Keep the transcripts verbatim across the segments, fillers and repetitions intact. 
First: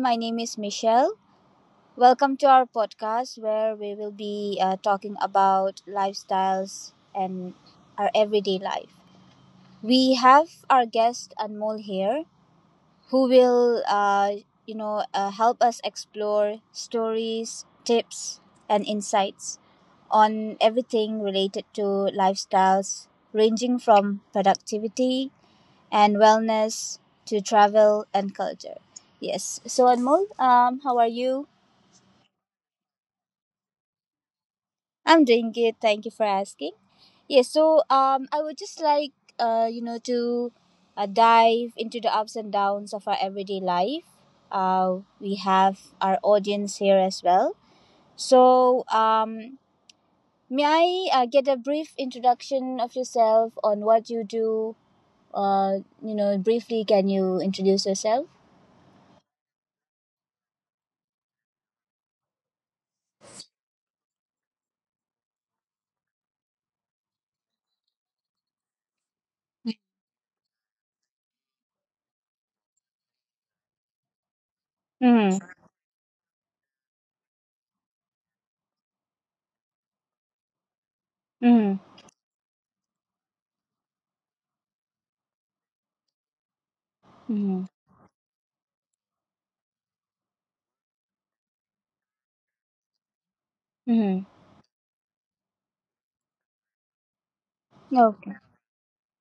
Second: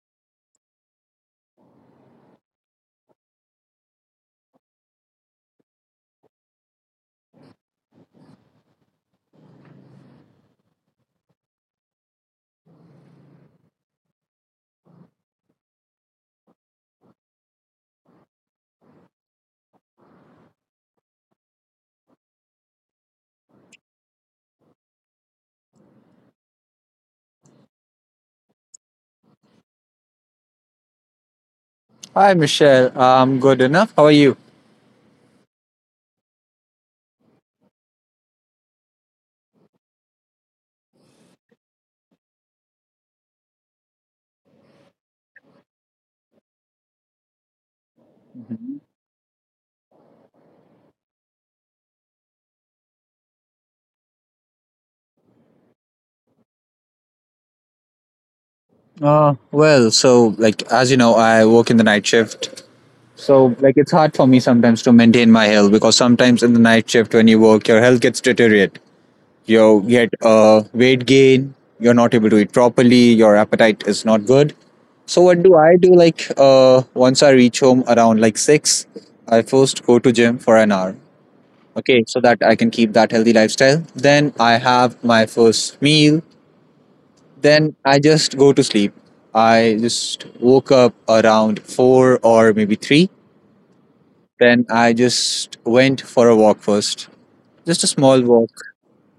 my name is Michelle. Welcome to our podcast where we will be uh, talking about lifestyles and our everyday life. We have our guest Anmol here who will uh, you know uh, help us explore stories, tips and insights on everything related to lifestyles ranging from productivity and wellness to travel and culture. Yes. So Anmol, um, how are you? Hi, Michelle. I'm good enough. How are you? I'm doing good. Thank you for asking. Yes. So um, I would just like uh, you know, to uh, dive into the ups and downs of our everyday life. Uh, we have our audience here as well. So um, may I uh, get a brief introduction of yourself on what you do? Uh, you know, briefly, can you introduce yourself? Uh, well, so like as you know, I work in the night shift. So like it's hard for me sometimes to maintain my health because sometimes in the night shift when you work, your health gets deteriorate. You get uh, weight gain. You're not able to eat properly. Your appetite is not good. So what Mm-hmm. do I do? Like uh, once I reach home around like six, I first go to gym for an hour. Mm-hmm. Okay, so that I can keep that healthy lifestyle. Then I have my first meal. Then I just go to sleep. I just woke up around four or maybe three. Mm-hmm. Then I just went for a walk first, just a small Okay. walk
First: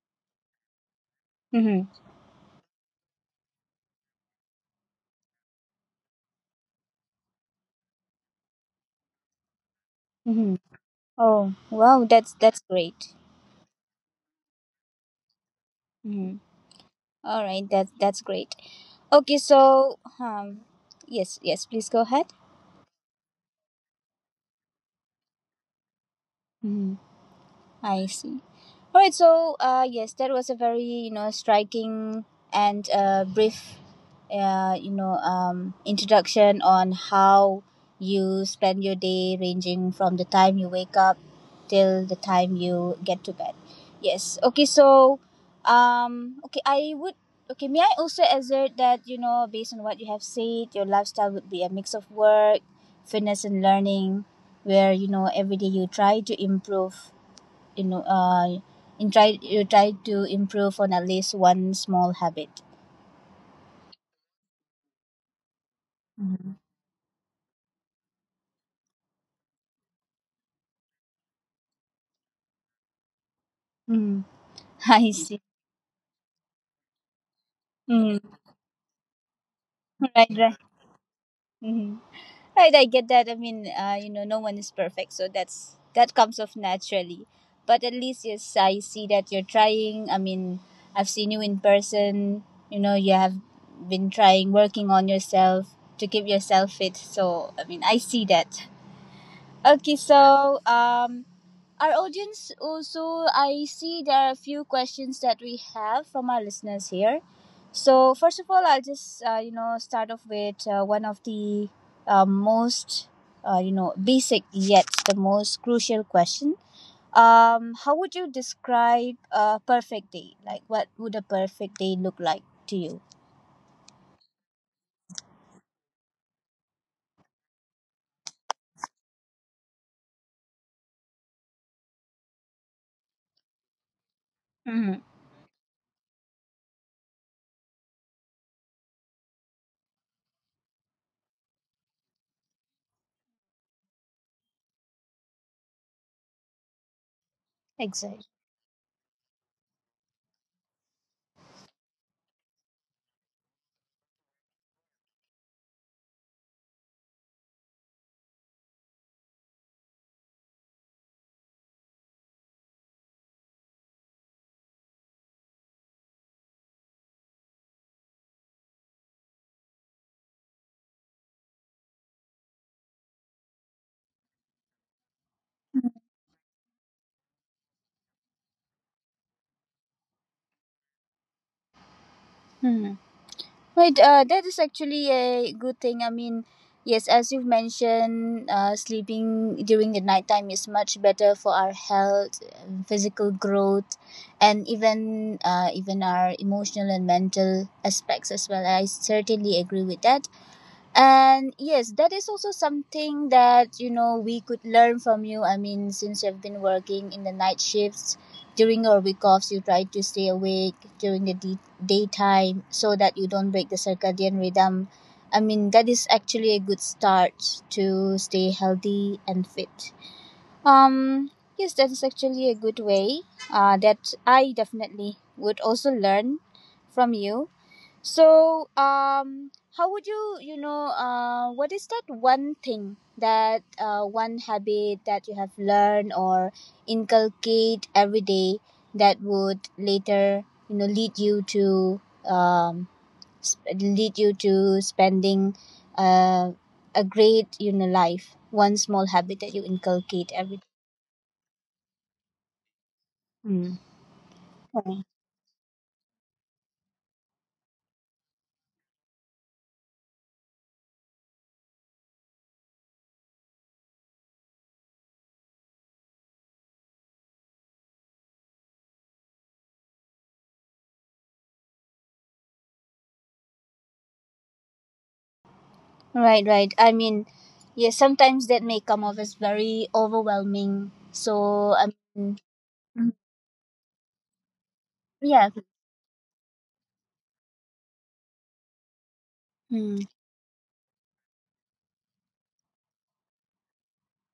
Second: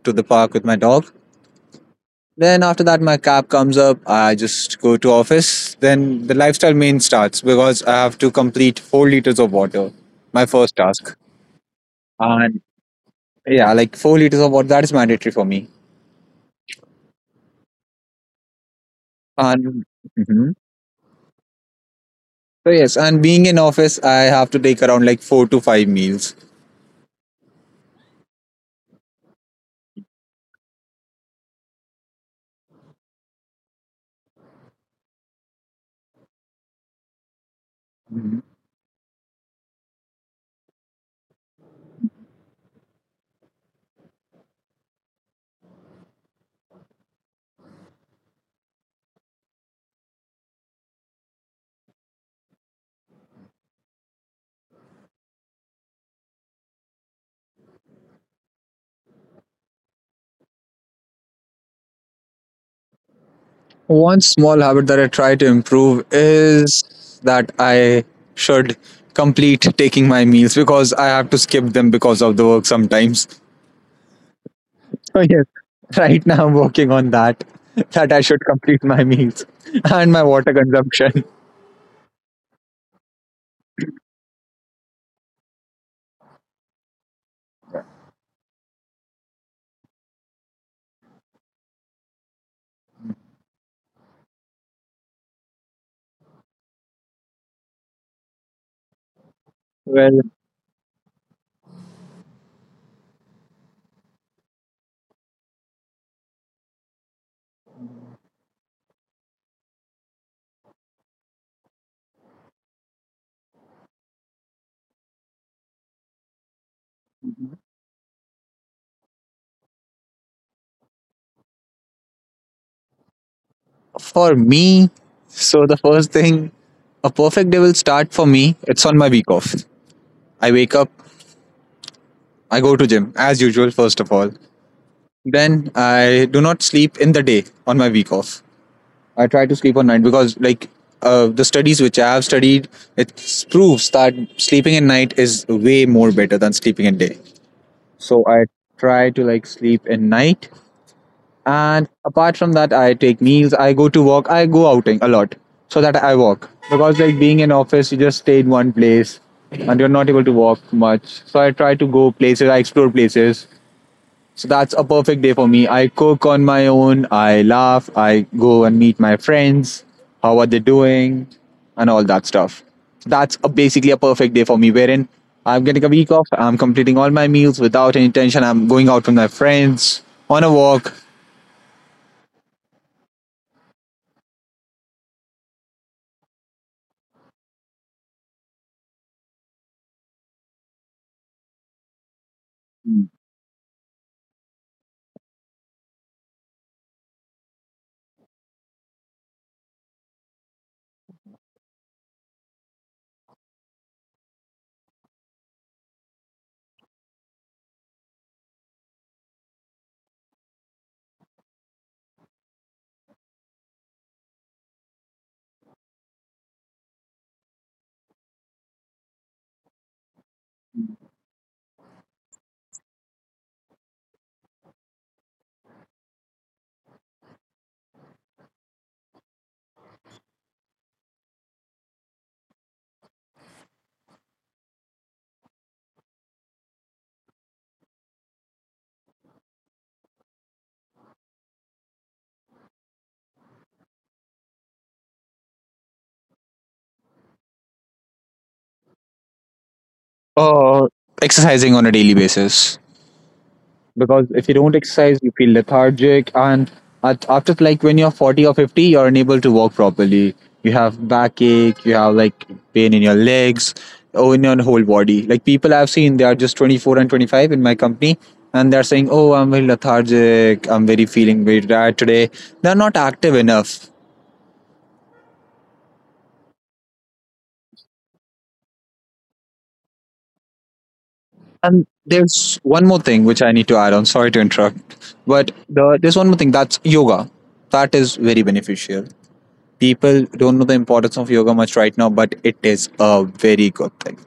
to the park with my dog. Mm-hmm. Then after that, my cab comes up. I just go to office. Then the lifestyle main starts because I have to complete four liters of water, my Mm-hmm. first task. Oh, wow, that's that's And great. yeah, like four liters of water that is mandatory for me. Mm-hmm. All right, that that's great. Okay, And so mhm. um, yes, yes, please go ahead. So yes, and being in office, I have to take around like four to five meals. I see. All right. So, uh, yes, that was a very you know striking and uh, brief, uh, you know, um, introduction on how Mm-hmm. you spend your day, ranging from the time you wake up till the time you get to bed. Yes. Okay. So, um, okay, I would. Okay, may I also assert that, you know, based on what you have said, your lifestyle would be a mix of work, fitness, and learning, where, you know every day you try to improve you know uh in try you try to improve on at least one small habit. One small habit that I try to improve is that I should complete taking my meals because I have to skip them because of the work sometimes. Mm. I So see. yes, right now I'm working on that that I Mm. should complete my meals and my Right, water right. consumption. Hmm. Right, I get that. I mean, uh you know no one is perfect, so that's that comes off naturally. But at least, yes, I see that you're trying. I mean, I've seen you in person. You know you have been trying, working on yourself to keep yourself fit. So I mean, I see that. Okay, Well, so um Our audience also, I see there are a few questions that we have from our listeners here. So, first of all, I'll just, uh, you know, start off with uh, one of the uh, most, uh, you know, basic yet the most crucial question. Um, how would you describe a perfect day? Like, what would a perfect day look like to you? for me, so the first thing a perfect day will start for me. It's on my week off. I wake up, I go to gym as usual first of all. Mm-hmm. Then I do not sleep in the day on my week off. I try to sleep at night because like uh, the studies which I have studied, it proves that sleeping at night is way more better than sleeping at day. So Exactly. I try to like sleep at night, and apart from that, I take meals. I go to walk. I go outing a lot so that I walk because like being in office, you just stay in one place and you're not able to walk much. So I try to go places. I explore places. So that's a perfect day for me. I cook on my own, I laugh, I go and meet my friends, how are they doing, and all that stuff. That's a, basically a perfect day for me, wherein I'm getting a week off, I'm completing all my meals without any tension, I'm going out with my friends on a walk, Mm-hmm. Right, uh, that is actually a good thing. I mean, yes, as you've mentioned, uh, sleeping during the nighttime is much better for our health, um, physical growth, and even uh, even our emotional and mental aspects as well. I certainly agree with that. And yes, that is also something that, you know we could learn from you. I mean, since you've been working in the night shifts during your week offs, you try to stay awake during the de- daytime so that you don't break the circadian rhythm. I mean, that is actually a good start to stay healthy and fit. Um, yes, that is actually a good way uh, that I definitely would also learn from you. So, um, how would you, you know, uh, what is that one thing that uh, one habit that you have learned or inculcate every day that would later, you know, lead you to um, sp- lead you to spending uh, a great, you know, life? One small habit that you inculcate every or exercising on a daily basis. day. Mm. Because if you don't Right. exercise you feel lethargic and at, after like when you're forty or fifty you're unable to walk properly, you have backache, you have like pain in your legs or in your whole body. Like people I've seen, they are just twenty-four and twenty-five in my company and they're saying, oh, I'm very lethargic, I'm very feeling very tired today. They're not active enough. Right, right. I mean, yeah, sometimes that may come off as very overwhelming. So, I And mean. there's one more Mm. thing which I need to add on, sorry to interrupt, Yeah. but the, there's one more thing, that's yoga. That is very beneficial. Mm. People don't know the importance of yoga much right now, but it is a very good thing.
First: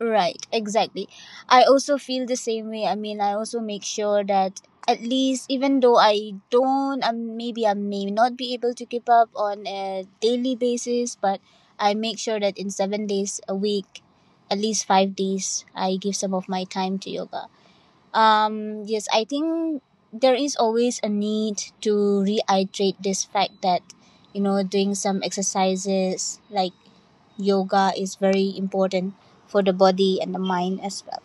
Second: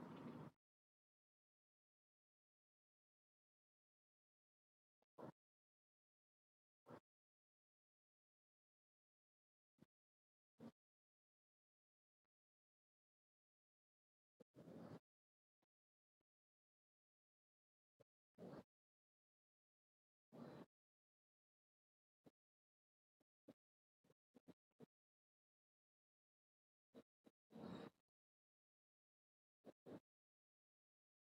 Right. Exactly. I also feel the same way. I mean, I also make sure that at least, even though I don't, um, maybe I may not be able to keep up on a daily basis, but I make sure that in seven days a week, at least five days, I give some of my time to yoga. Um, yes, I think there is always a need to reiterate this fact that, you know, doing some exercises like yoga is very important for the body and the mind as well.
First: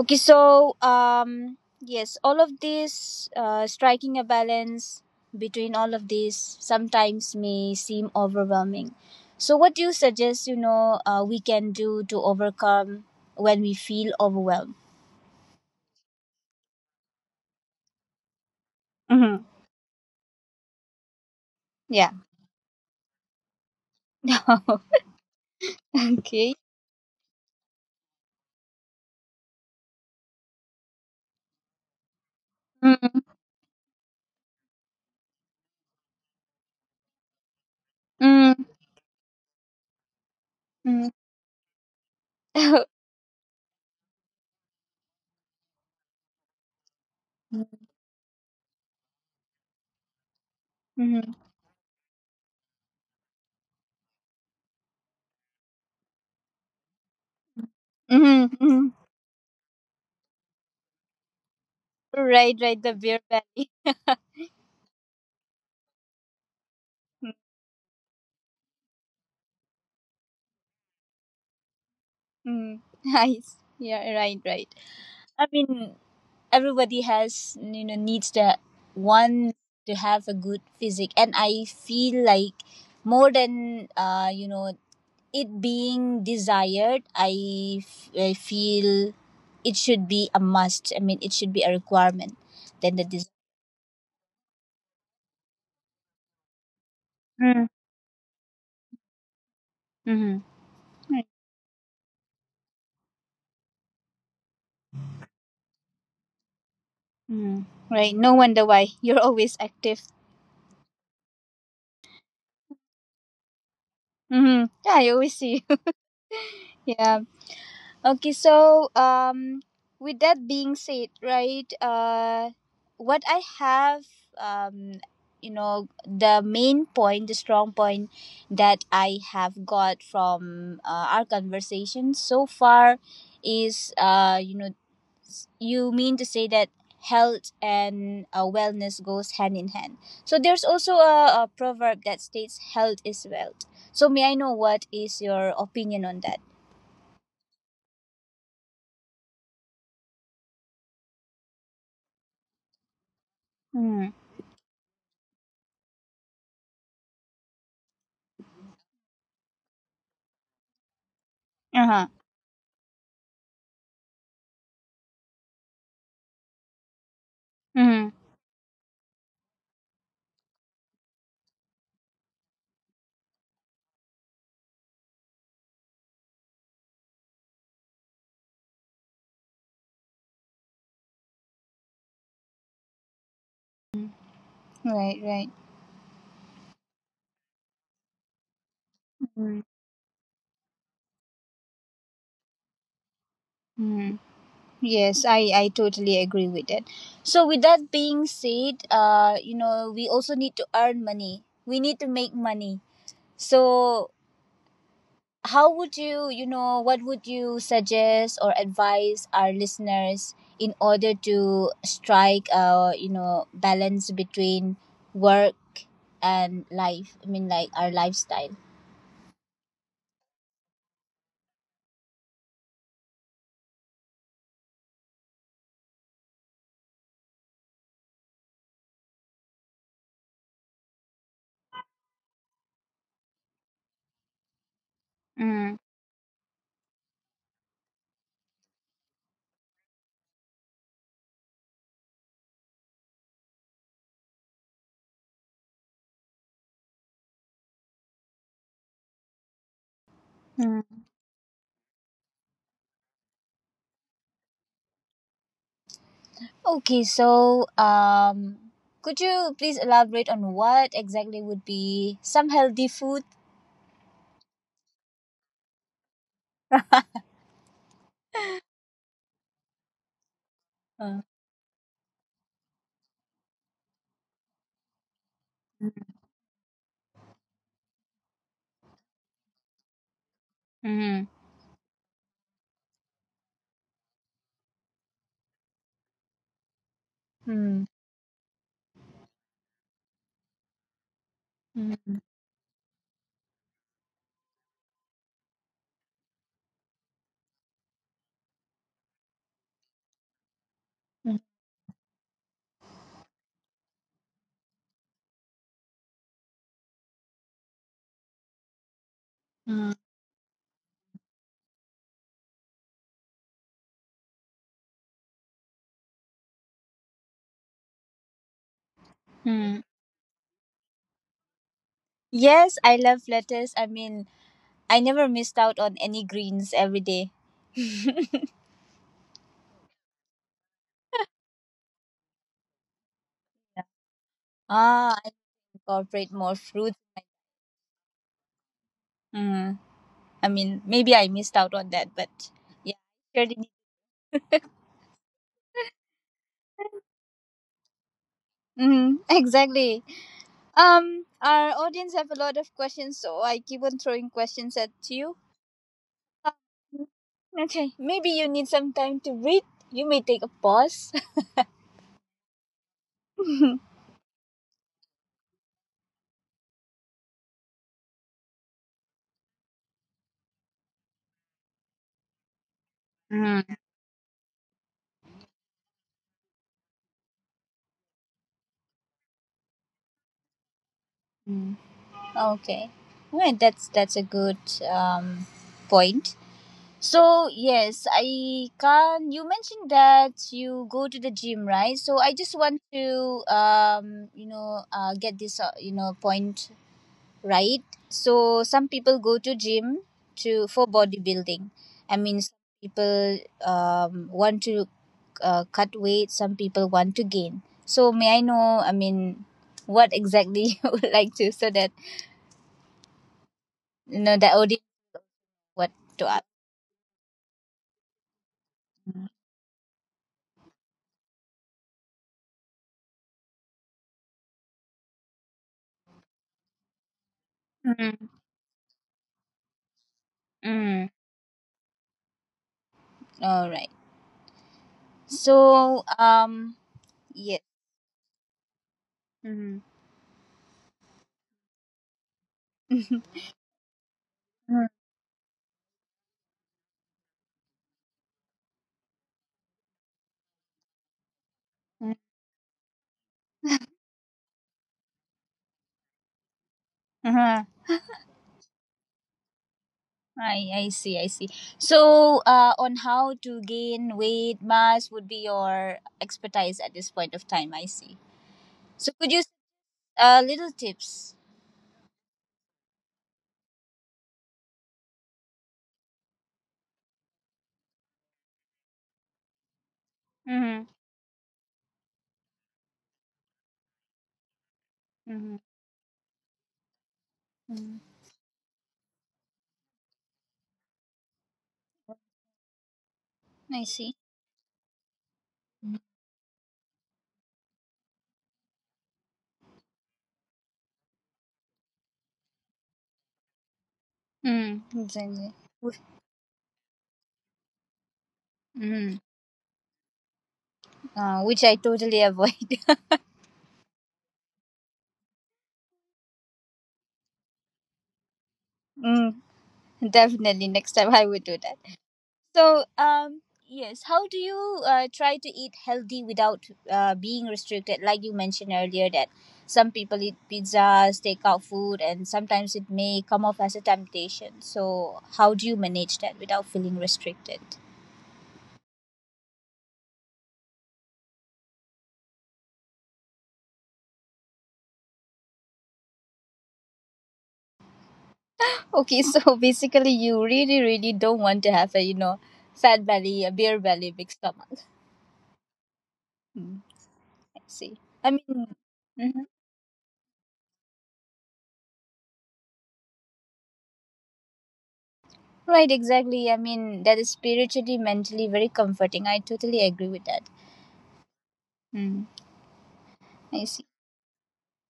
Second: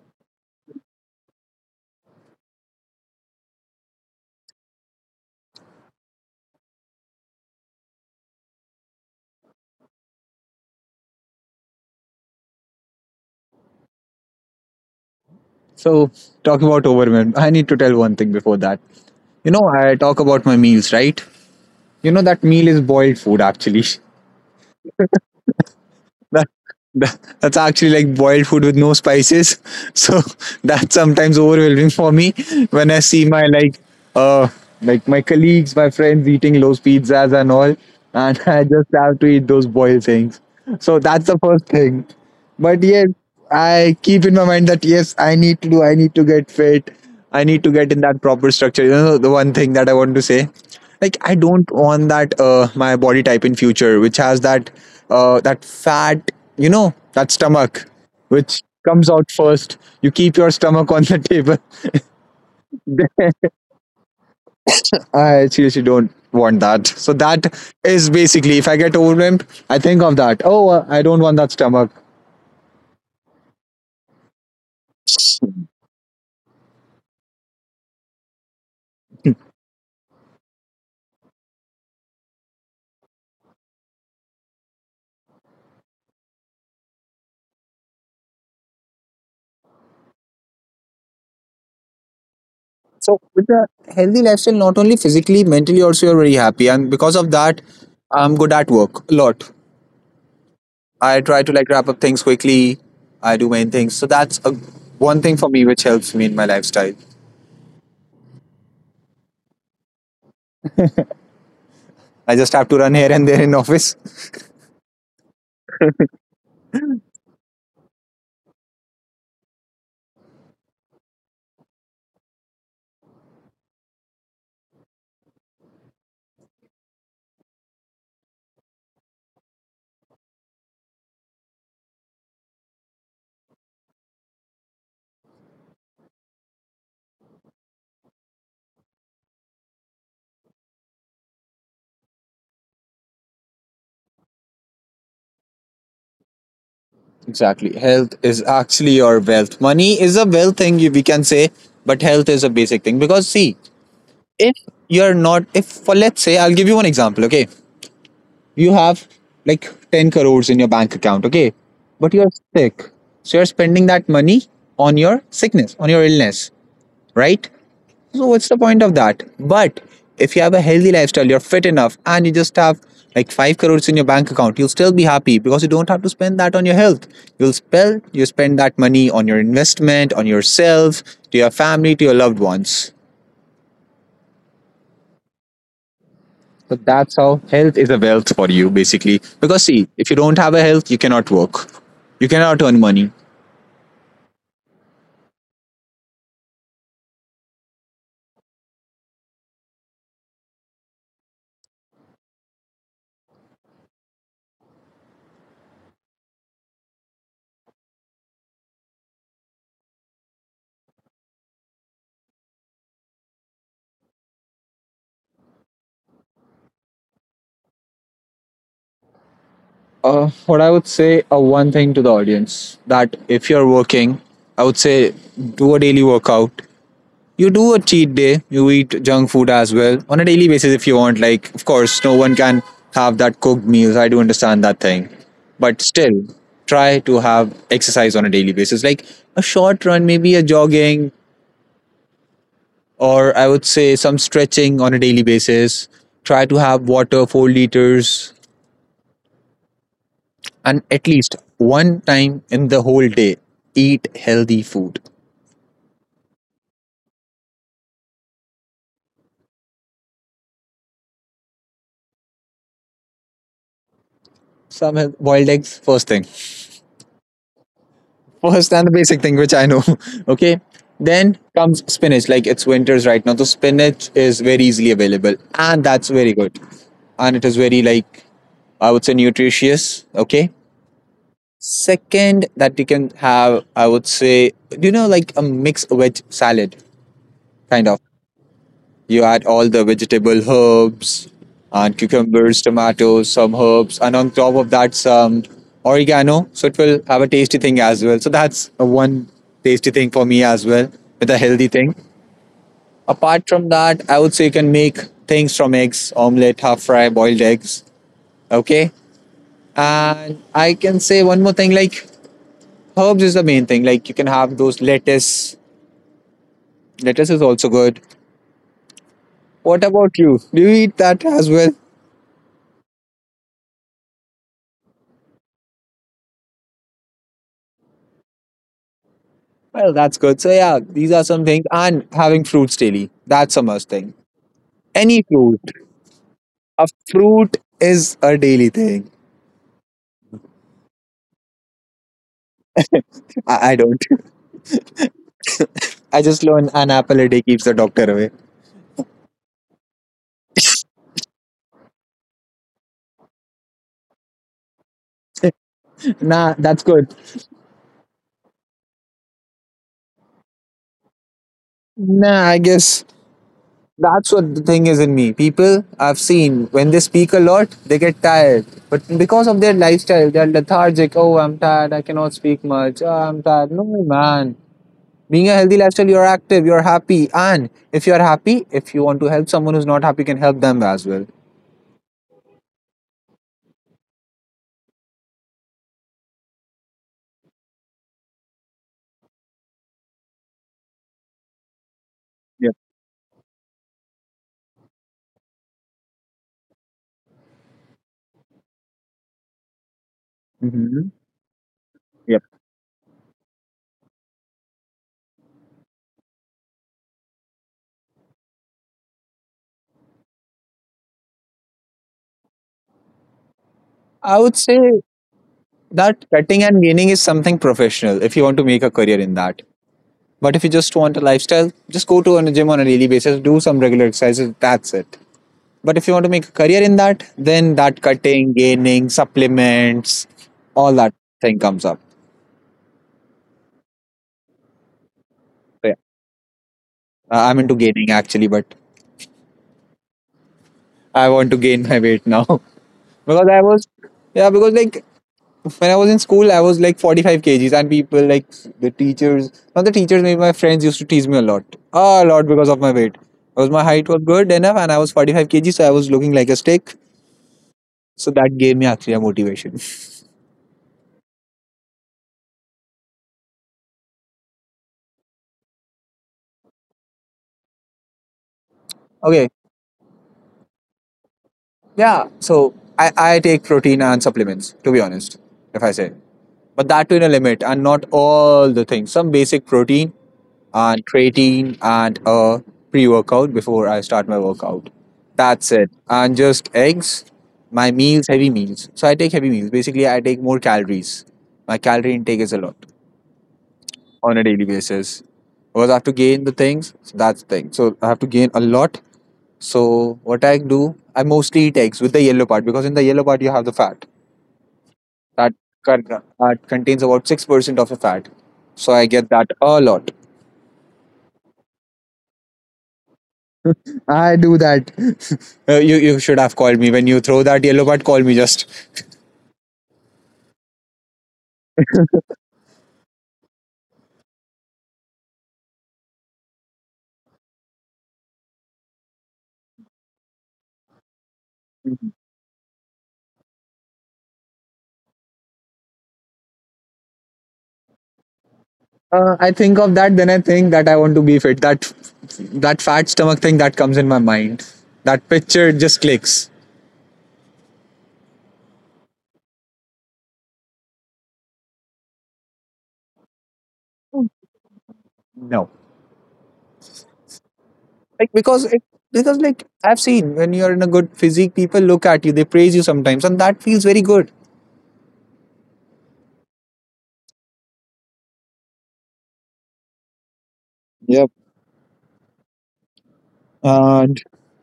Okay, so, um, yes, all of this, uh, striking a balance between all of this sometimes may seem overwhelming. So, what do you suggest, you know, uh, we can do to overcome when we feel overwhelmed? So, talking about overwhelm. I need to tell one thing before that. Mm-hmm. You know, I talk about my meals, right? You know, that meal is boiled food actually. Yeah. That, Okay. that, that's actually like boiled food with no spices. So, that's sometimes overwhelming for me when I Mm, see my like, uh, like my colleagues, my friends eating those pizzas and all, and mm, I just have to eat those boiled things. So mm. that's the first thing. But yes, I keep in my mind that yes, I need to do, I need to get fit, I need to get in that proper structure. You know, the one thing that I want to say, like I Mhm, don't want that uh, my body type in future, which has that uh, that fat, you know, that stomach, mhm, which mhm. comes out first. You keep your stomach on the table. Right, right, the beer Then- valley. I seriously don't want that. So Mm, that is basically, if I get overwhelmed, I think of that. Oh, uh, I don't want that stomach. mm. Nice. Yeah, right, right. I mean, everybody has, you know, needs the one to have a good physique. And I feel like more than, uh, you know, it being desired, I, f- I feel it should be a must. I mean, it should be a requirement than the So with the healthy lifestyle, not only physically, mentally also you're very happy. And because of that, desire. I'm good at work a lot. Mm-hmm. I try to like wrap up things quickly. I do main things. So that's a, one thing for me which helps me in my lifestyle. Mm, right. No wonder why you're always active. I just have to run here and there in office. Mm-hmm. Yeah, I always see you. Yeah. Okay. So, um, with that being said, right, uh, what I have, um, you know, the main point, the strong point that I have got from uh, our conversation so far is, uh, you know, you mean to say that health and uh, wellness goes hand in hand. So there's also a, a proverb that states health is wealth. So may I know, what is your opinion on that? Exactly. Health is actually your wealth. Money is a wealth thing you- we can say, but health is a basic thing. Because see, Mm. if you're not if for let's say I'll give you one example, okay? You have like ten crores in your bank account, okay? Uh-huh. But you're sick. So you're spending that money on your sickness, on your illness, right? Mm. So what's the point of that? But if you have a healthy lifestyle, you're fit enough, and you just have like five crores in your bank account, you'll still be happy because you don't have to spend that on your health. You'll spend you spend that money on your investment, on yourself, to your family, to your loved ones. Right, right. So that's how health is a wealth for you, basically. Because Mm. see, if you don't have a health, you cannot work. You cannot earn money. Mm. Yes, i i totally agree with that. So with that being said, uh you know we also need to earn money. We need to make money. So how would you, you know, what would you suggest or advise our listeners in order to strike a, you know, balance between work and life? I mean, like our lifestyle. Uh, what I would say, uh, one thing to the audience, that if you're working, I would say do a daily workout. You do a cheat day. You eat junk food as well on a daily basis if you want. Like, of course, no one can have that cooked meals. I do understand that thing, but Mm. still, try to have exercise on a daily basis. Like a short run, maybe a jogging, or I would say some stretching on a daily basis. Try to have water, four liters, and Mm. at least one time in the whole day, eat healthy food. Okay, so um, could you please elaborate on what exactly would be some healthy food? Some health- boiled eggs, first thing. First and the basic thing, which I know. Okay. Uh, Then comes spinach. Like it's winters right now. So spinach is very easily available. And Mm. that's very good. And it is very like I would say nutritious. Okay. Hmm. Second, that you can have, I would say, you know, like a mixed veg salad? Kind Mm. of. You add all the vegetable herbs and Mm. cucumbers, tomatoes, some herbs, and on top of that some oregano. So it will have a tasty thing as well. So that's a one tasty thing for me as well with a healthy thing. Apart from that, I would say you can make things from eggs, omelette, half fry, boiled eggs. Okay. Mm. And I can say one more thing, like herbs is the main thing. Like you can have those lettuce. Lettuce is also good. What Mm. about you? Do you eat that as well? Yes, I love lettuce. I mean, I never missed out on any greens every day. Well, that's good. So yeah, these are some things, and having fruits daily. That's a must thing. Ah, Any I fruit, incorporate more a fruit. fruit is a daily thing. Mm. I mean, maybe I missed out on that, but yeah, sure did. I, I don't. I just learned an apple a day keeps the doctor away. Mm, exactly. Um, our audience have a lot of questions, so I keep on throwing questions at you. Nah, Um, that's good. okay, maybe you need some time to read. You may take a pause. Nah, I guess that's what the thing is in me. People I've seen when they speak a lot, they get tired. But because of their lifestyle, they're lethargic. Oh, I'm tired. I cannot speak much. Oh, I'm tired. No, man. Being a healthy lifestyle, you're active, you're happy, and if you're happy, if you want to help someone who's not happy, you can help them as well. Mm. Okay. Well, that's that's a good um, point. So yes, I can. You mentioned that you go to the gym, right? So I just Yep. want to, um, you know, uh, get this, uh, you know, point right. So some people go to gym to for Hmm. bodybuilding. I mean, Yep. some people um, want to uh, cut weight. Some people want to gain. So may I know? I mean, what exactly you would like to, so that you know the I would audience say what to that ask. cutting and gaining is something professional if you want to make a career in that. But if you just want a lifestyle, just go to a gym on a daily basis, do some regular exercises, that's it. But if you want to make a career in that, then that Mm. cutting, gaining, supplements, all Hmm. that thing comes up. All right. So yeah, So, um, yes. I'm into gaining actually, but Mm-hmm. I want to gain my weight now. Because I was, yeah, because Mhm. like when I was in school I was like forty-five kgs and people like the teachers, not the teachers, maybe my friends used to tease me a lot, a lot because of my weight, because my height was good enough and I was forty-five kgs so I was looking like a stick. Uh-huh. So that gave me actually a motivation. I, I see, I see. So, uh, on how to gain weight mass would be your expertise at this point of time. I see. So, could you Okay. uh, little tips? Yeah, so I, I take protein and supplements, to be honest, if I say. But that to in a limit and not all the things. Some basic protein Mm-hmm. and creatine and a pre workout before I start my workout. Mm-hmm. That's it. And just eggs, my Hmm. meals, heavy meals. So I take heavy meals. Basically, I take more calories. My calorie intake is a lot I see. on a daily basis. Because I have to gain the things, so that's the thing. So I have to gain a lot, so what I do, I mostly eat eggs with the yellow part, because in the yellow part you have the fat Mm-hmm. Exactly. that con- that contains about six percent of the fat. So I Mm-hmm. get that a lot. Uh, which I totally avoid. I do that. Uh, you you should have called me when you throw that yellow part. Call me just. Mm, definitely, next time I would do that. So, um, yes, how do you uh, try to eat healthy without uh, being restricted? Like you mentioned earlier, that some people eat pizzas, takeout food, and sometimes it may come off as a temptation. So, how do you manage that without feeling restricted? Uh, I think of that, then I think that I want to be fit. That that fat stomach thing that comes in my mind. That picture just clicks. Okay, so basically, you really, really don't want to have a, you know, fat belly, a beer belly, big stomach. No. Hmm, I see. Like I because mean. it because Mhm. like I've seen, when you're in a good physique, people look at you, they praise you sometimes, and that feels very good. Right, exactly. I mean, that is spiritually, mentally very comforting. I totally agree with that. Hmm. I see. And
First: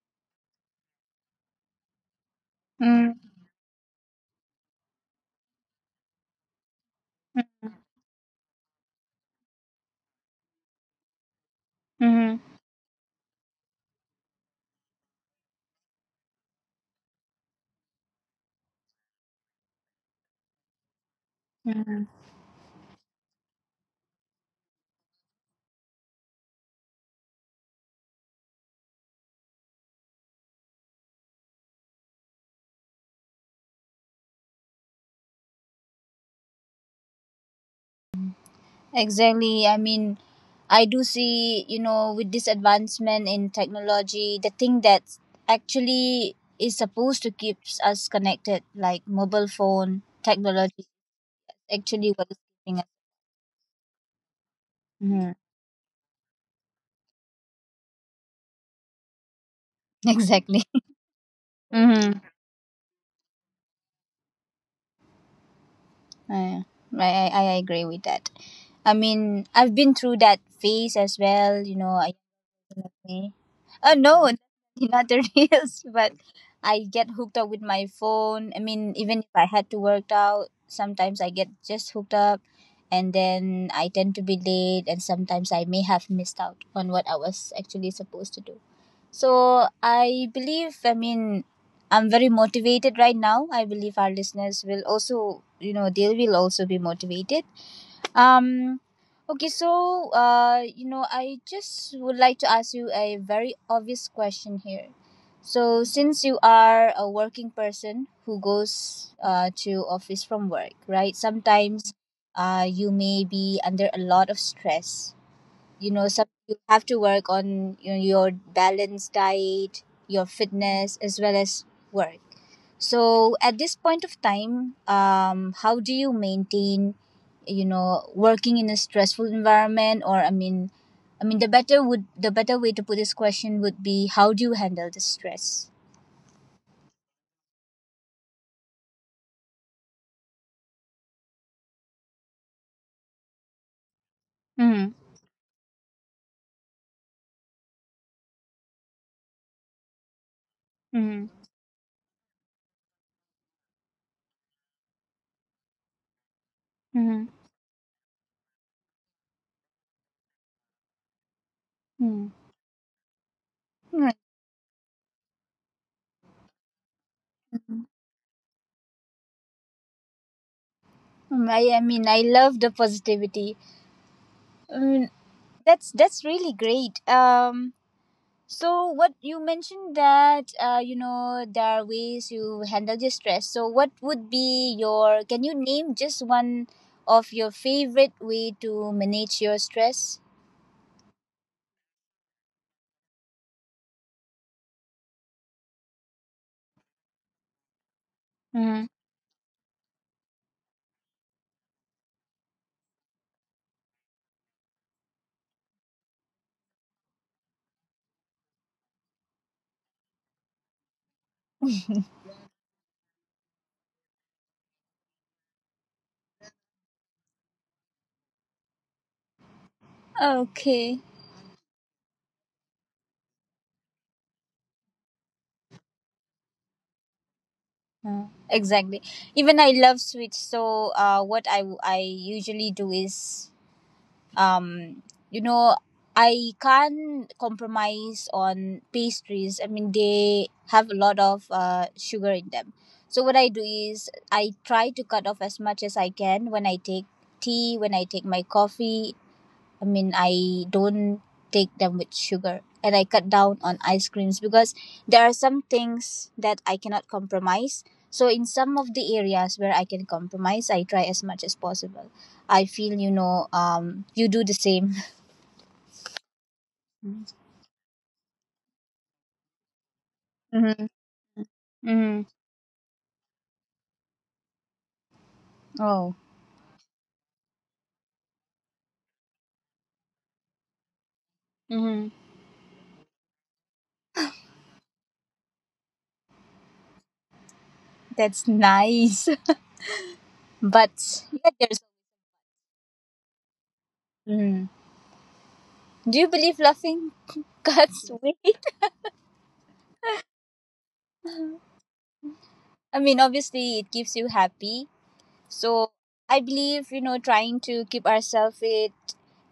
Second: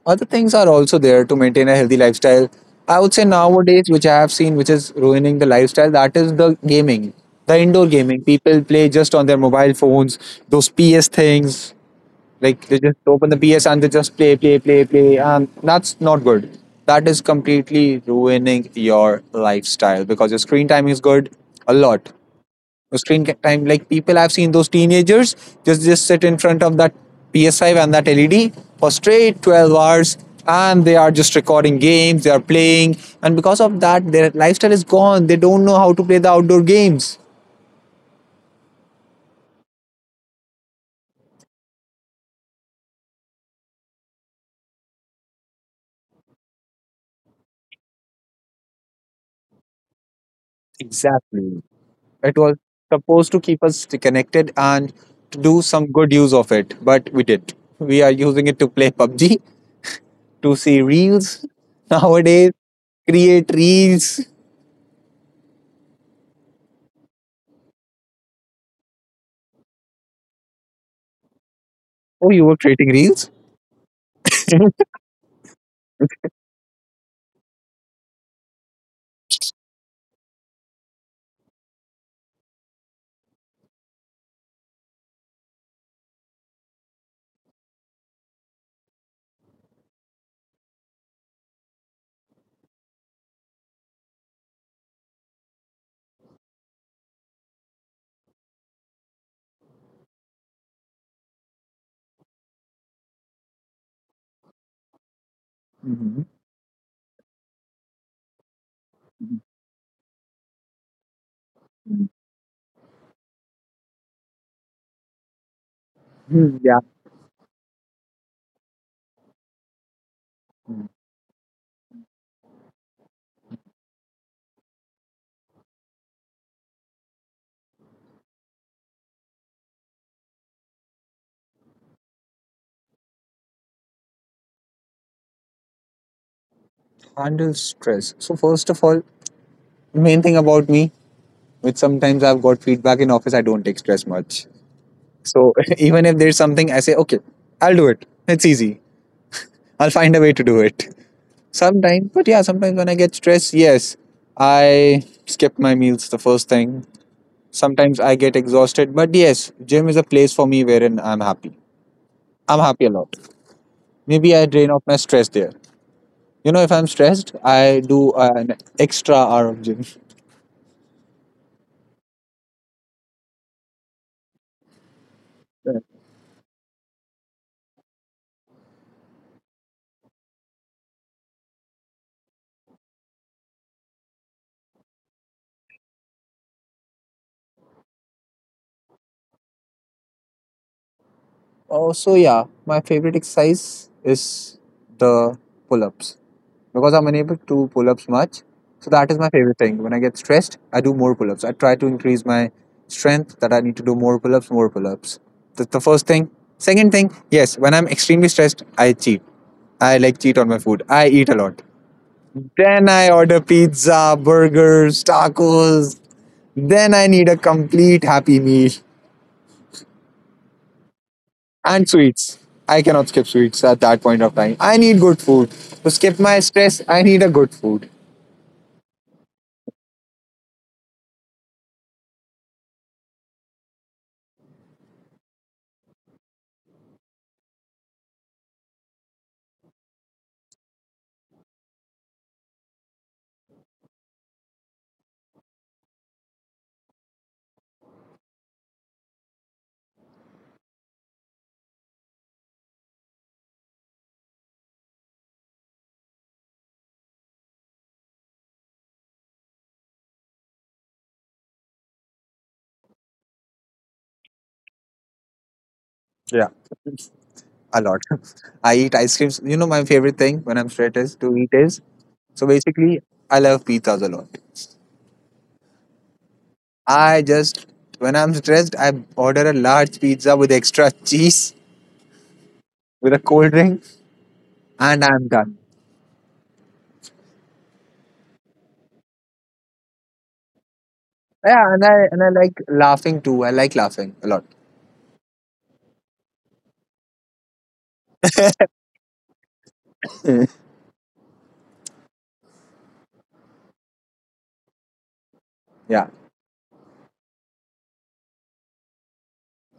other things are also there to maintain a healthy lifestyle. I would Mm, say nowadays, which I have seen, which is ruining the lifestyle, that is the gaming, the indoor gaming. People play just on their mobile phones, those PS things. mm, Like, they just open the PS and they just play play play play, and that's not good. That is completely ruining your lifestyle, because your screen time is good, a lot. hmm. The screen time, like, people, I've seen those teenagers just just sit in front of that P S five and that L E D for straight twelve hours, and they are just recording games, they are playing, and because of that, their lifestyle is gone. They don't know how to play the outdoor games. Exactly. I mean, I do see, you know, with this advancement in technology, the thing that actually is supposed to keep us connected, like mobile phone technology, Exactly. It actually was what is keeping us. supposed to keep us connected and to do Hmm. some good use of it, but we did. We are using it to play P U B G, to see Exactly. reels nowadays, Mm-hmm. create reels. Uh, right. I, I agree with that. I mean, I've been through that phase as well. You Oh, know, you I were creating reels? me. Oh no, not the reels, but I get hooked up with my phone. I mean, even if I had to work out, sometimes I get just hooked up and then I tend to be late and sometimes I may have missed out on what I was actually supposed to do. So I believe, I mean, I'm very motivated right now. I believe our listeners will also, you know, they will also be motivated. um, okay, so uh, you know, I just would like to ask you a very obvious question here. So, since you are a working person who goes uh, to office from work, right? Sometimes uh, you may be under a lot of stress. You know Hmm, some yeah. You have to work on, you know, your balanced diet, your fitness as well as work. So at this point of time, um how do you maintain, you know working in a stressful environment? Or I mean, i mean the better would the better way to put this question would be, how do you handle the stress? Handle stress. So first of all, main thing about me, which sometimes I've got feedback in office, I don't take stress much. Mm-hmm. So even if there's something, I say okay, I'll do it, it's easy, I'll find a way to do it Mm-hmm. sometimes. But yeah, sometimes when I get stressed, yes, I skip my meals, the first thing. Sometimes I get exhausted, but yes, gym is a place for me wherein I'm happy, I'm Mm-hmm. happy a lot. Maybe I drain off my stress there. You know, if I'm stressed, I do Mm-hmm. an extra hour of gym. I, I mean I love the positivity. I mean, that's that's really great. Um So what you mentioned that uh, you know there are ways you handle your stress. So what would be your? Can you name just one of your favorite way to manage your stress? Oh, so yeah, my favorite exercise is the pull-ups, because I'm unable to do pull-ups much. So that Mm. is my favorite thing. When I get stressed, I do more pull-ups. I try to increase my strength, that I need to do more pull-ups, more pull-ups. That's the first thing. Second thing, yes, when I'm extremely stressed, I cheat. I like cheat on my food. I eat a lot. Then I order pizza, burgers, tacos. Then I need a complete happy meal. Okay. And sweets. I cannot skip sweets at that point of time. I need good food. To skip my stress, I need a good food. Mm, exactly. Even I love sweets. So uh, what I I usually do is um you know I can't compromise on pastries. I mean, they have a lot of uh, sugar in them, so what I do is I try to cut off as much as I can when I take tea, when I take my coffee. I mean, I don't take them with sugar, and I cut down on ice creams because there are some things that I cannot compromise. So, in some of the areas where I can compromise, I try as much as possible. I feel, you know, um, you do the same. Yeah. A lot. I eat ice creams. You know, my favorite thing when I'm stressed is Mm-hmm. to eat is. So Hmm. basically, I love pizzas a lot. Oh, I just, when I'm stressed, I order a large pizza with extra cheese, hmm, with a cold drink, and I'm done. that's nice. But Yeah, and yeah, I, and there's. I like laughing too. I like laughing a lot. Mm. Do you believe laughing cuts weight? I mean, obviously, it keeps you happy. Yeah. So I believe, you know, trying to keep ourselves fit,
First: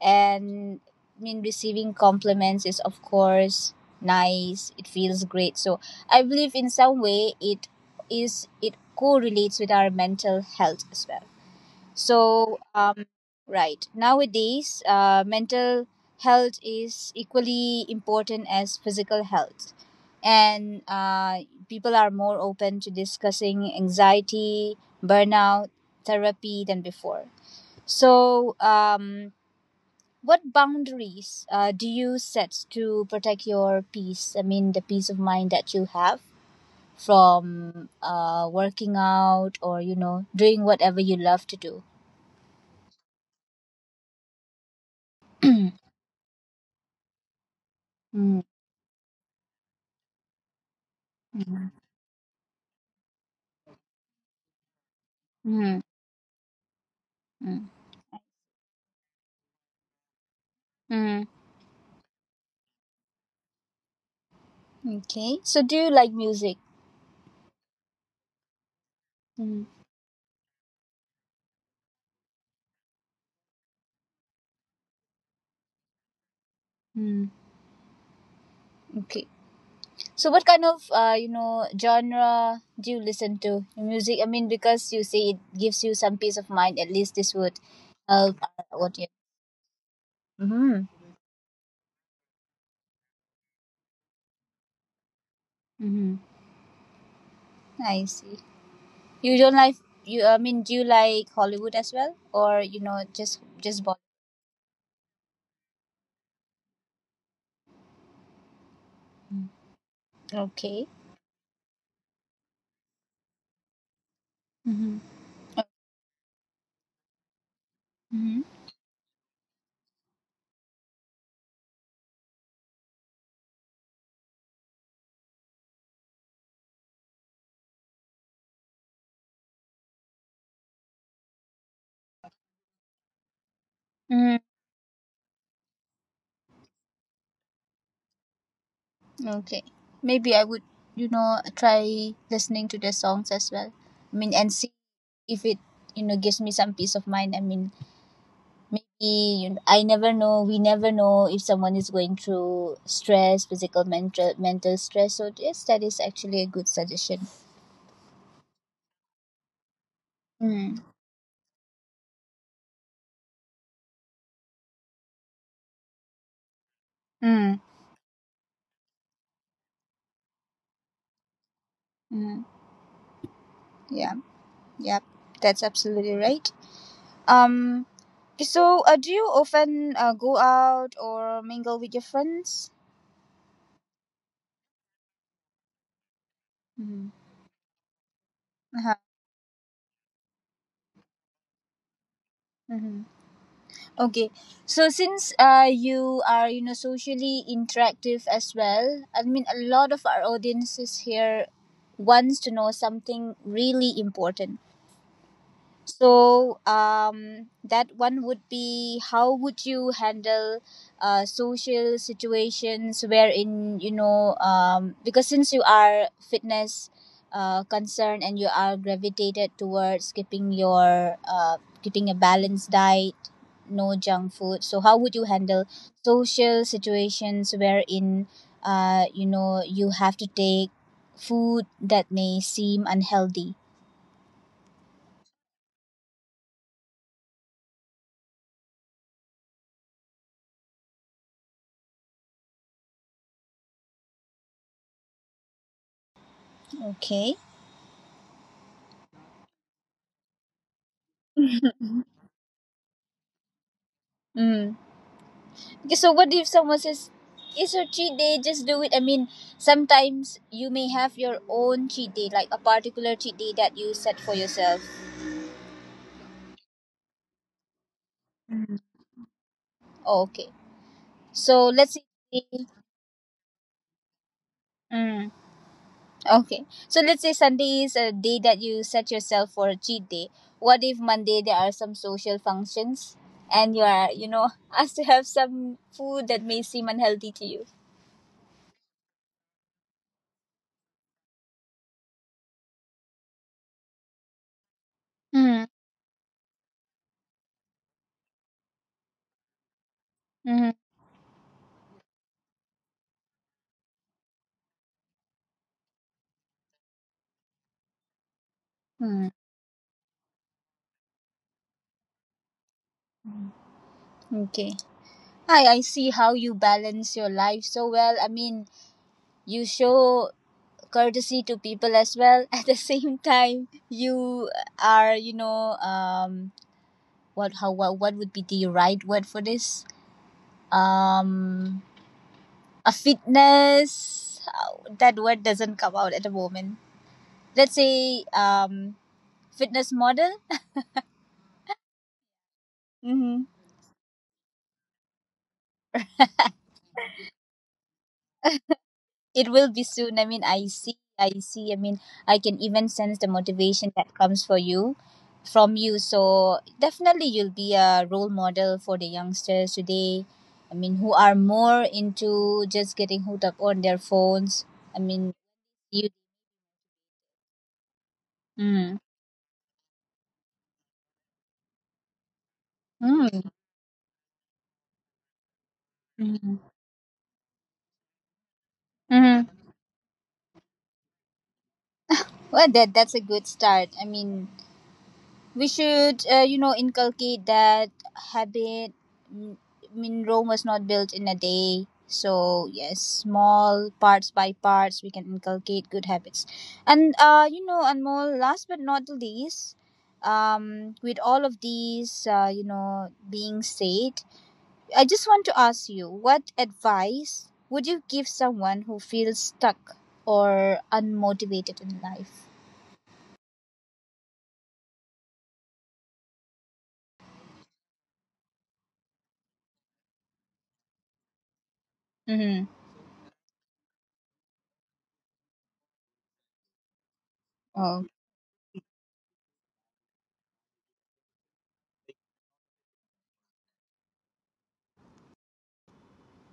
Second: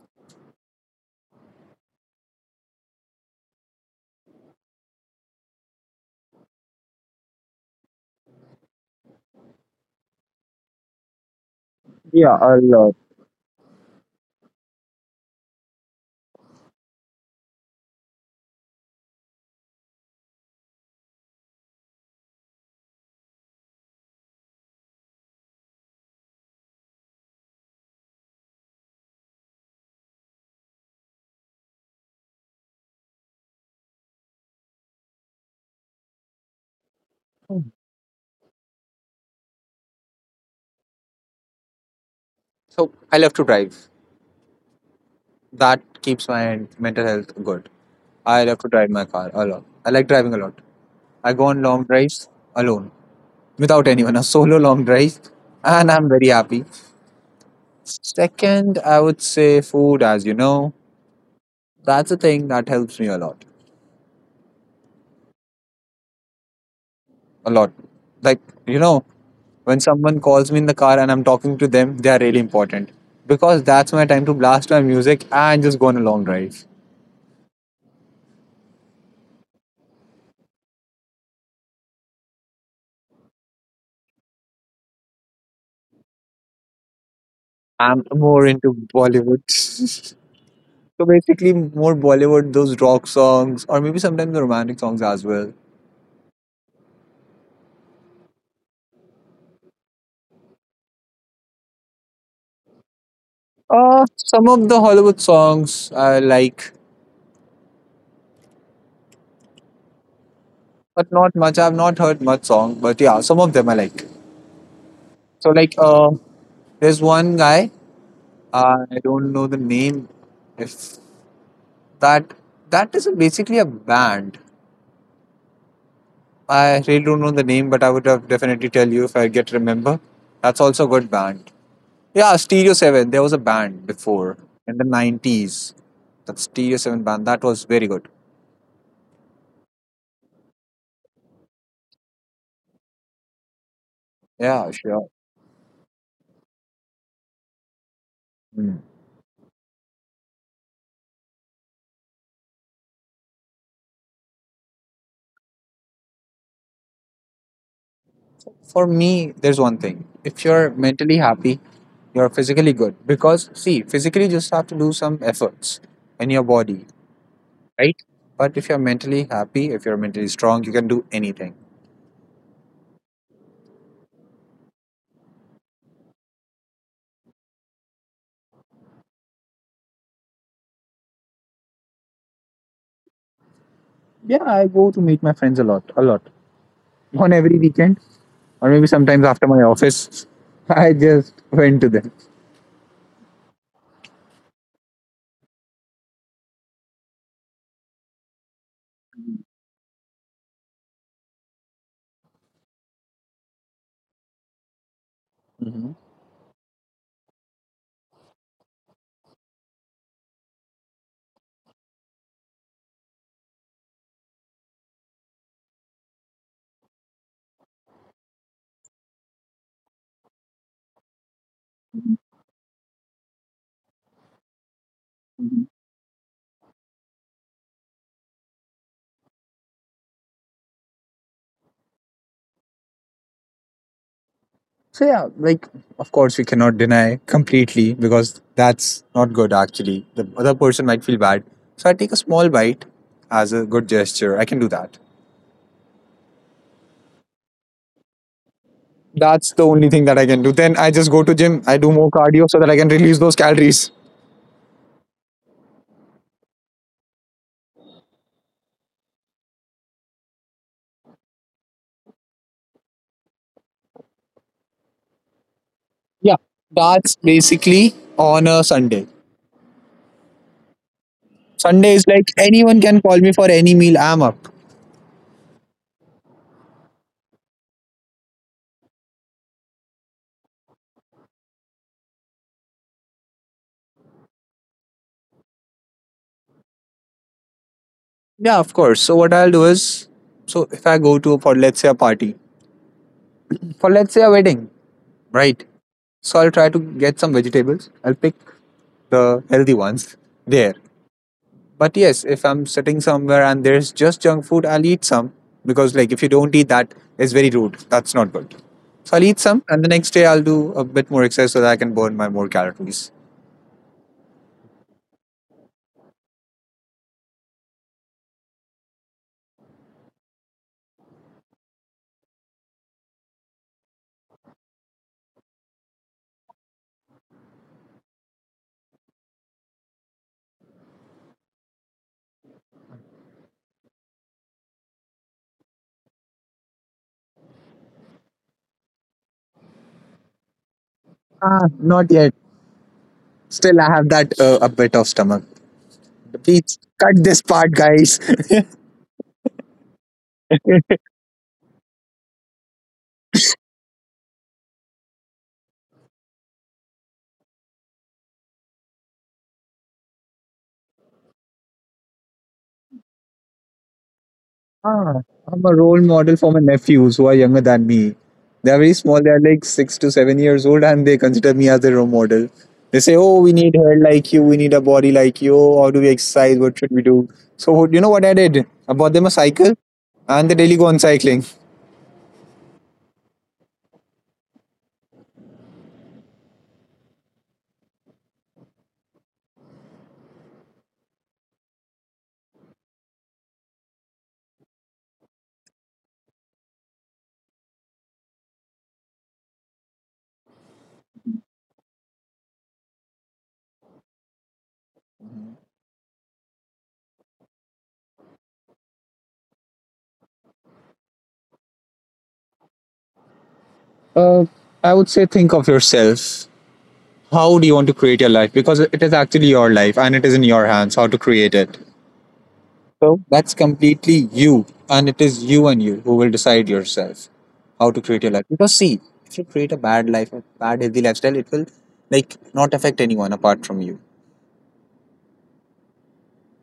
and I mean receiving compliments is of course nice. It feels great. So I believe in some way it is, it correlates with our mental health as well. Yeah, a So lot. um right. Nowadays uh mental health is equally important as physical health, and uh, people are more open to discussing anxiety, burnout, therapy than before. So, um, what boundaries uh, do you set to protect your peace? I mean, the peace of mind that you have from uh, working out or you know doing whatever you love to do. So I love to drive. That keeps my mental health good. I Mm. love to drive my car a lot. I like driving a lot. I go on Mm. long drives alone, without anyone, a solo long drive, Mm. and I'm very happy. Mm. Second, I would say food, as you know, Mm. that's a thing that helps me a lot. Okay. So, do you like music? A lot. Like, you know, Mm. when someone calls me in the car and I'm talking to them, they are really important, because that's my time to blast my music and just go on a long drive. Mm. Okay. So, what kind of uh, you know genre do you listen to music? I mean, because you say it gives you some peace of mind. At least this would I'm help. more uh, into What you? Bollywood. Mm-hmm. So basically, more Bollywood, those rock songs, or maybe sometimes the romantic songs as well. Mm-hmm. I see. You don't like you. I mean, do you like Hollywood as well, or you know, just just Bollywood? Uh, some of the Hollywood songs I like, Mm. Okay. but not much. I've not heard much song, but yeah, some of them I like. Mm-hmm. So like, uh, there's one guy. Mm-hmm. I don't know the name. If that that is basically a band. I really don't know the name, but I would have definitely tell you if I get remember. That's also a good band. Yeah, Stereo seven. There was a band before Mm-hmm. in the nineties. That Stereo seven band. That was very good. Okay. Maybe I would you know try listening to the songs as well. I mean, and Yeah, see sure. if it you know gives me some peace of mind. I mean, Mm. maybe you, I never know. We never know if someone is going through stress, physical, mental, mental stress. So yes, that is actually a good suggestion. For me, there's one thing. If you're Mm. mentally happy, you're physically good. Because, see, physically, you just have to do some efforts in your body, Mm. right? But if you're mentally happy, if you're mentally strong, you can do anything. Mm. Yeah. Yep. That's absolutely right. Um. So, uh, do you often uh, go out or mingle with your friends? Yeah, I go to meet my friends a lot, a lot. Mm-hmm. On every weekend, or maybe Uh-huh. sometimes after my office, I just went to them. Mhm. Okay, so since uh, you are you know socially interactive as well, I mean a lot of our audiences here wants to know something really important. So um, that one would be how would you handle uh, social situations wherein you know um, because since you are fitness uh, concerned and you are gravitated towards keeping your uh, keeping a balanced diet, no junk food. So how would you handle social situations wherein uh, you know you have to take food that may seem unhealthy? So yeah, like, of course we cannot deny completely, because that's not good actually. The other person might feel bad. So I take a small bite as a good gesture. I can do that. Okay. That's the only thing that I can do. Then I just go to gym, I do more cardio so that I can release those calories. Mm. So what if someone says, "It's your cheat day. Just do it." I mean, sometimes you may have your own cheat day, like a particular cheat day that you set for yourself. Yeah. That's basically on a Sunday. Oh, okay. So Sunday let's is say, like anyone can call me for any meal, I'm up. mm, okay. So let's say Sunday is a day that you set yourself for a cheat day. What if Monday there are some social functions and you are, you know, asked to have some food that may seem unhealthy to you? Yeah, of course. So what I'll do is, so if I go to for let's say a party, for let's say a wedding. Right. Mm, So I'll try to get some vegetables. I'll pick the healthy ones there. mm, But yes, if I'm sitting somewhere and there's just junk food, I'll eat some, because like if you don't eat that, it's very rude. That's not good. So I'll eat mm. some and the next day I'll do a bit more exercise so that I can burn my more calories. Okay. I I see how you balance your life so well. I mean, you show courtesy to people as well at the same time you are you know um what how what, what would be the right word for this um a fitness, uh, that word doesn't come out at the moment. Let's say um fitness model. Ah, not yet. Mm-hmm. Still, I have that uh, a bit of stomach. Please cut this part, guys. It will be soon. I mean, I see, I see. I mean, I can even sense the motivation that comes for you, from you. So definitely, you'll be a role model for the youngsters today. I mean, who are more into just getting hooked up on their phones. I Ah, mean, I'm a role you. model for my nephews who are younger than me. They are very Mm. small. They are like six to seven years old, and they consider me as their role model. They say, "Oh, Mm. we need hair like you. We need a body like you. How do we exercise? What should we do?" So you know what I did? I bought them a Mm. cycle, and they daily go on cycling. Well, that that's a good start. I mean, we should uh, you know inculcate that habit. Mm, I mean Rome was not built in a day. So yes, small parts by parts we can inculcate good habits. And uh, you know and more last but not the least, um, with all of these uh, you know being said, I just want to ask you what advice would you give someone who feels stuck or unmotivated in life? Uh, I would say, think of yourself. How do you want to create your life? Because it is actually your life, and it is in your hands how to create it. Mm-hmm. So that's completely you, and it is you and you who will decide yourself how to Oh. create your life. Because see, if you create a bad life, a bad healthy lifestyle, it will like not affect anyone apart from you.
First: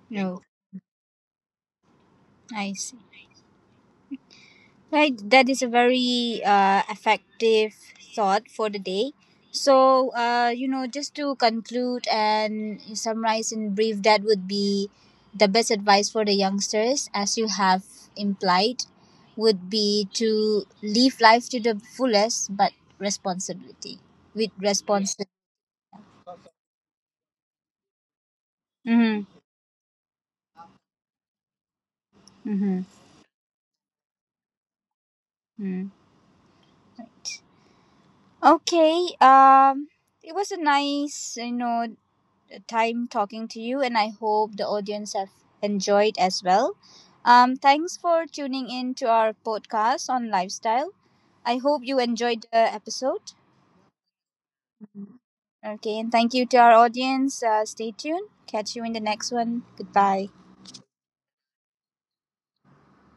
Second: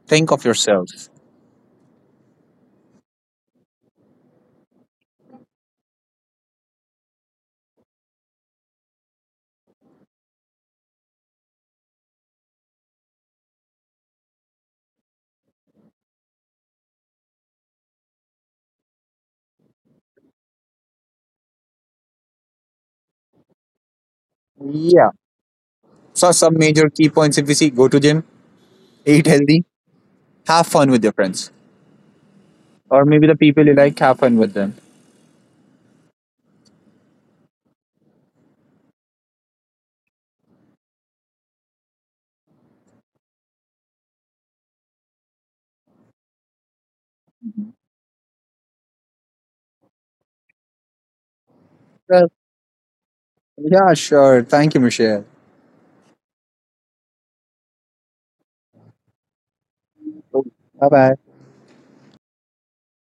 Think No. of yourself. I see. Right, that is a very uh, effective thought for the day. So, uh, you know, just to conclude and summarize in brief, that would be the best advice for the youngsters, as you have implied, would be to live life to the fullest, but responsibility with Yeah. responsibility. So some major key points if you see, go to gym, eat Mm-hmm, healthy, have fun with your friends, mm-hmm, or maybe the people you like, have fun with them. mm. Right. Okay. Um, it was a nice, you know, time talking to you, and I hope the audience have enjoyed as well. Um, thanks for tuning in to our podcast on lifestyle. I hope you Well, enjoyed the episode. yeah, sure. Thank you, Michelle. Okay, and thank you to our audience. Uh, stay tuned. Catch you in the next one. Goodbye. Bye bye.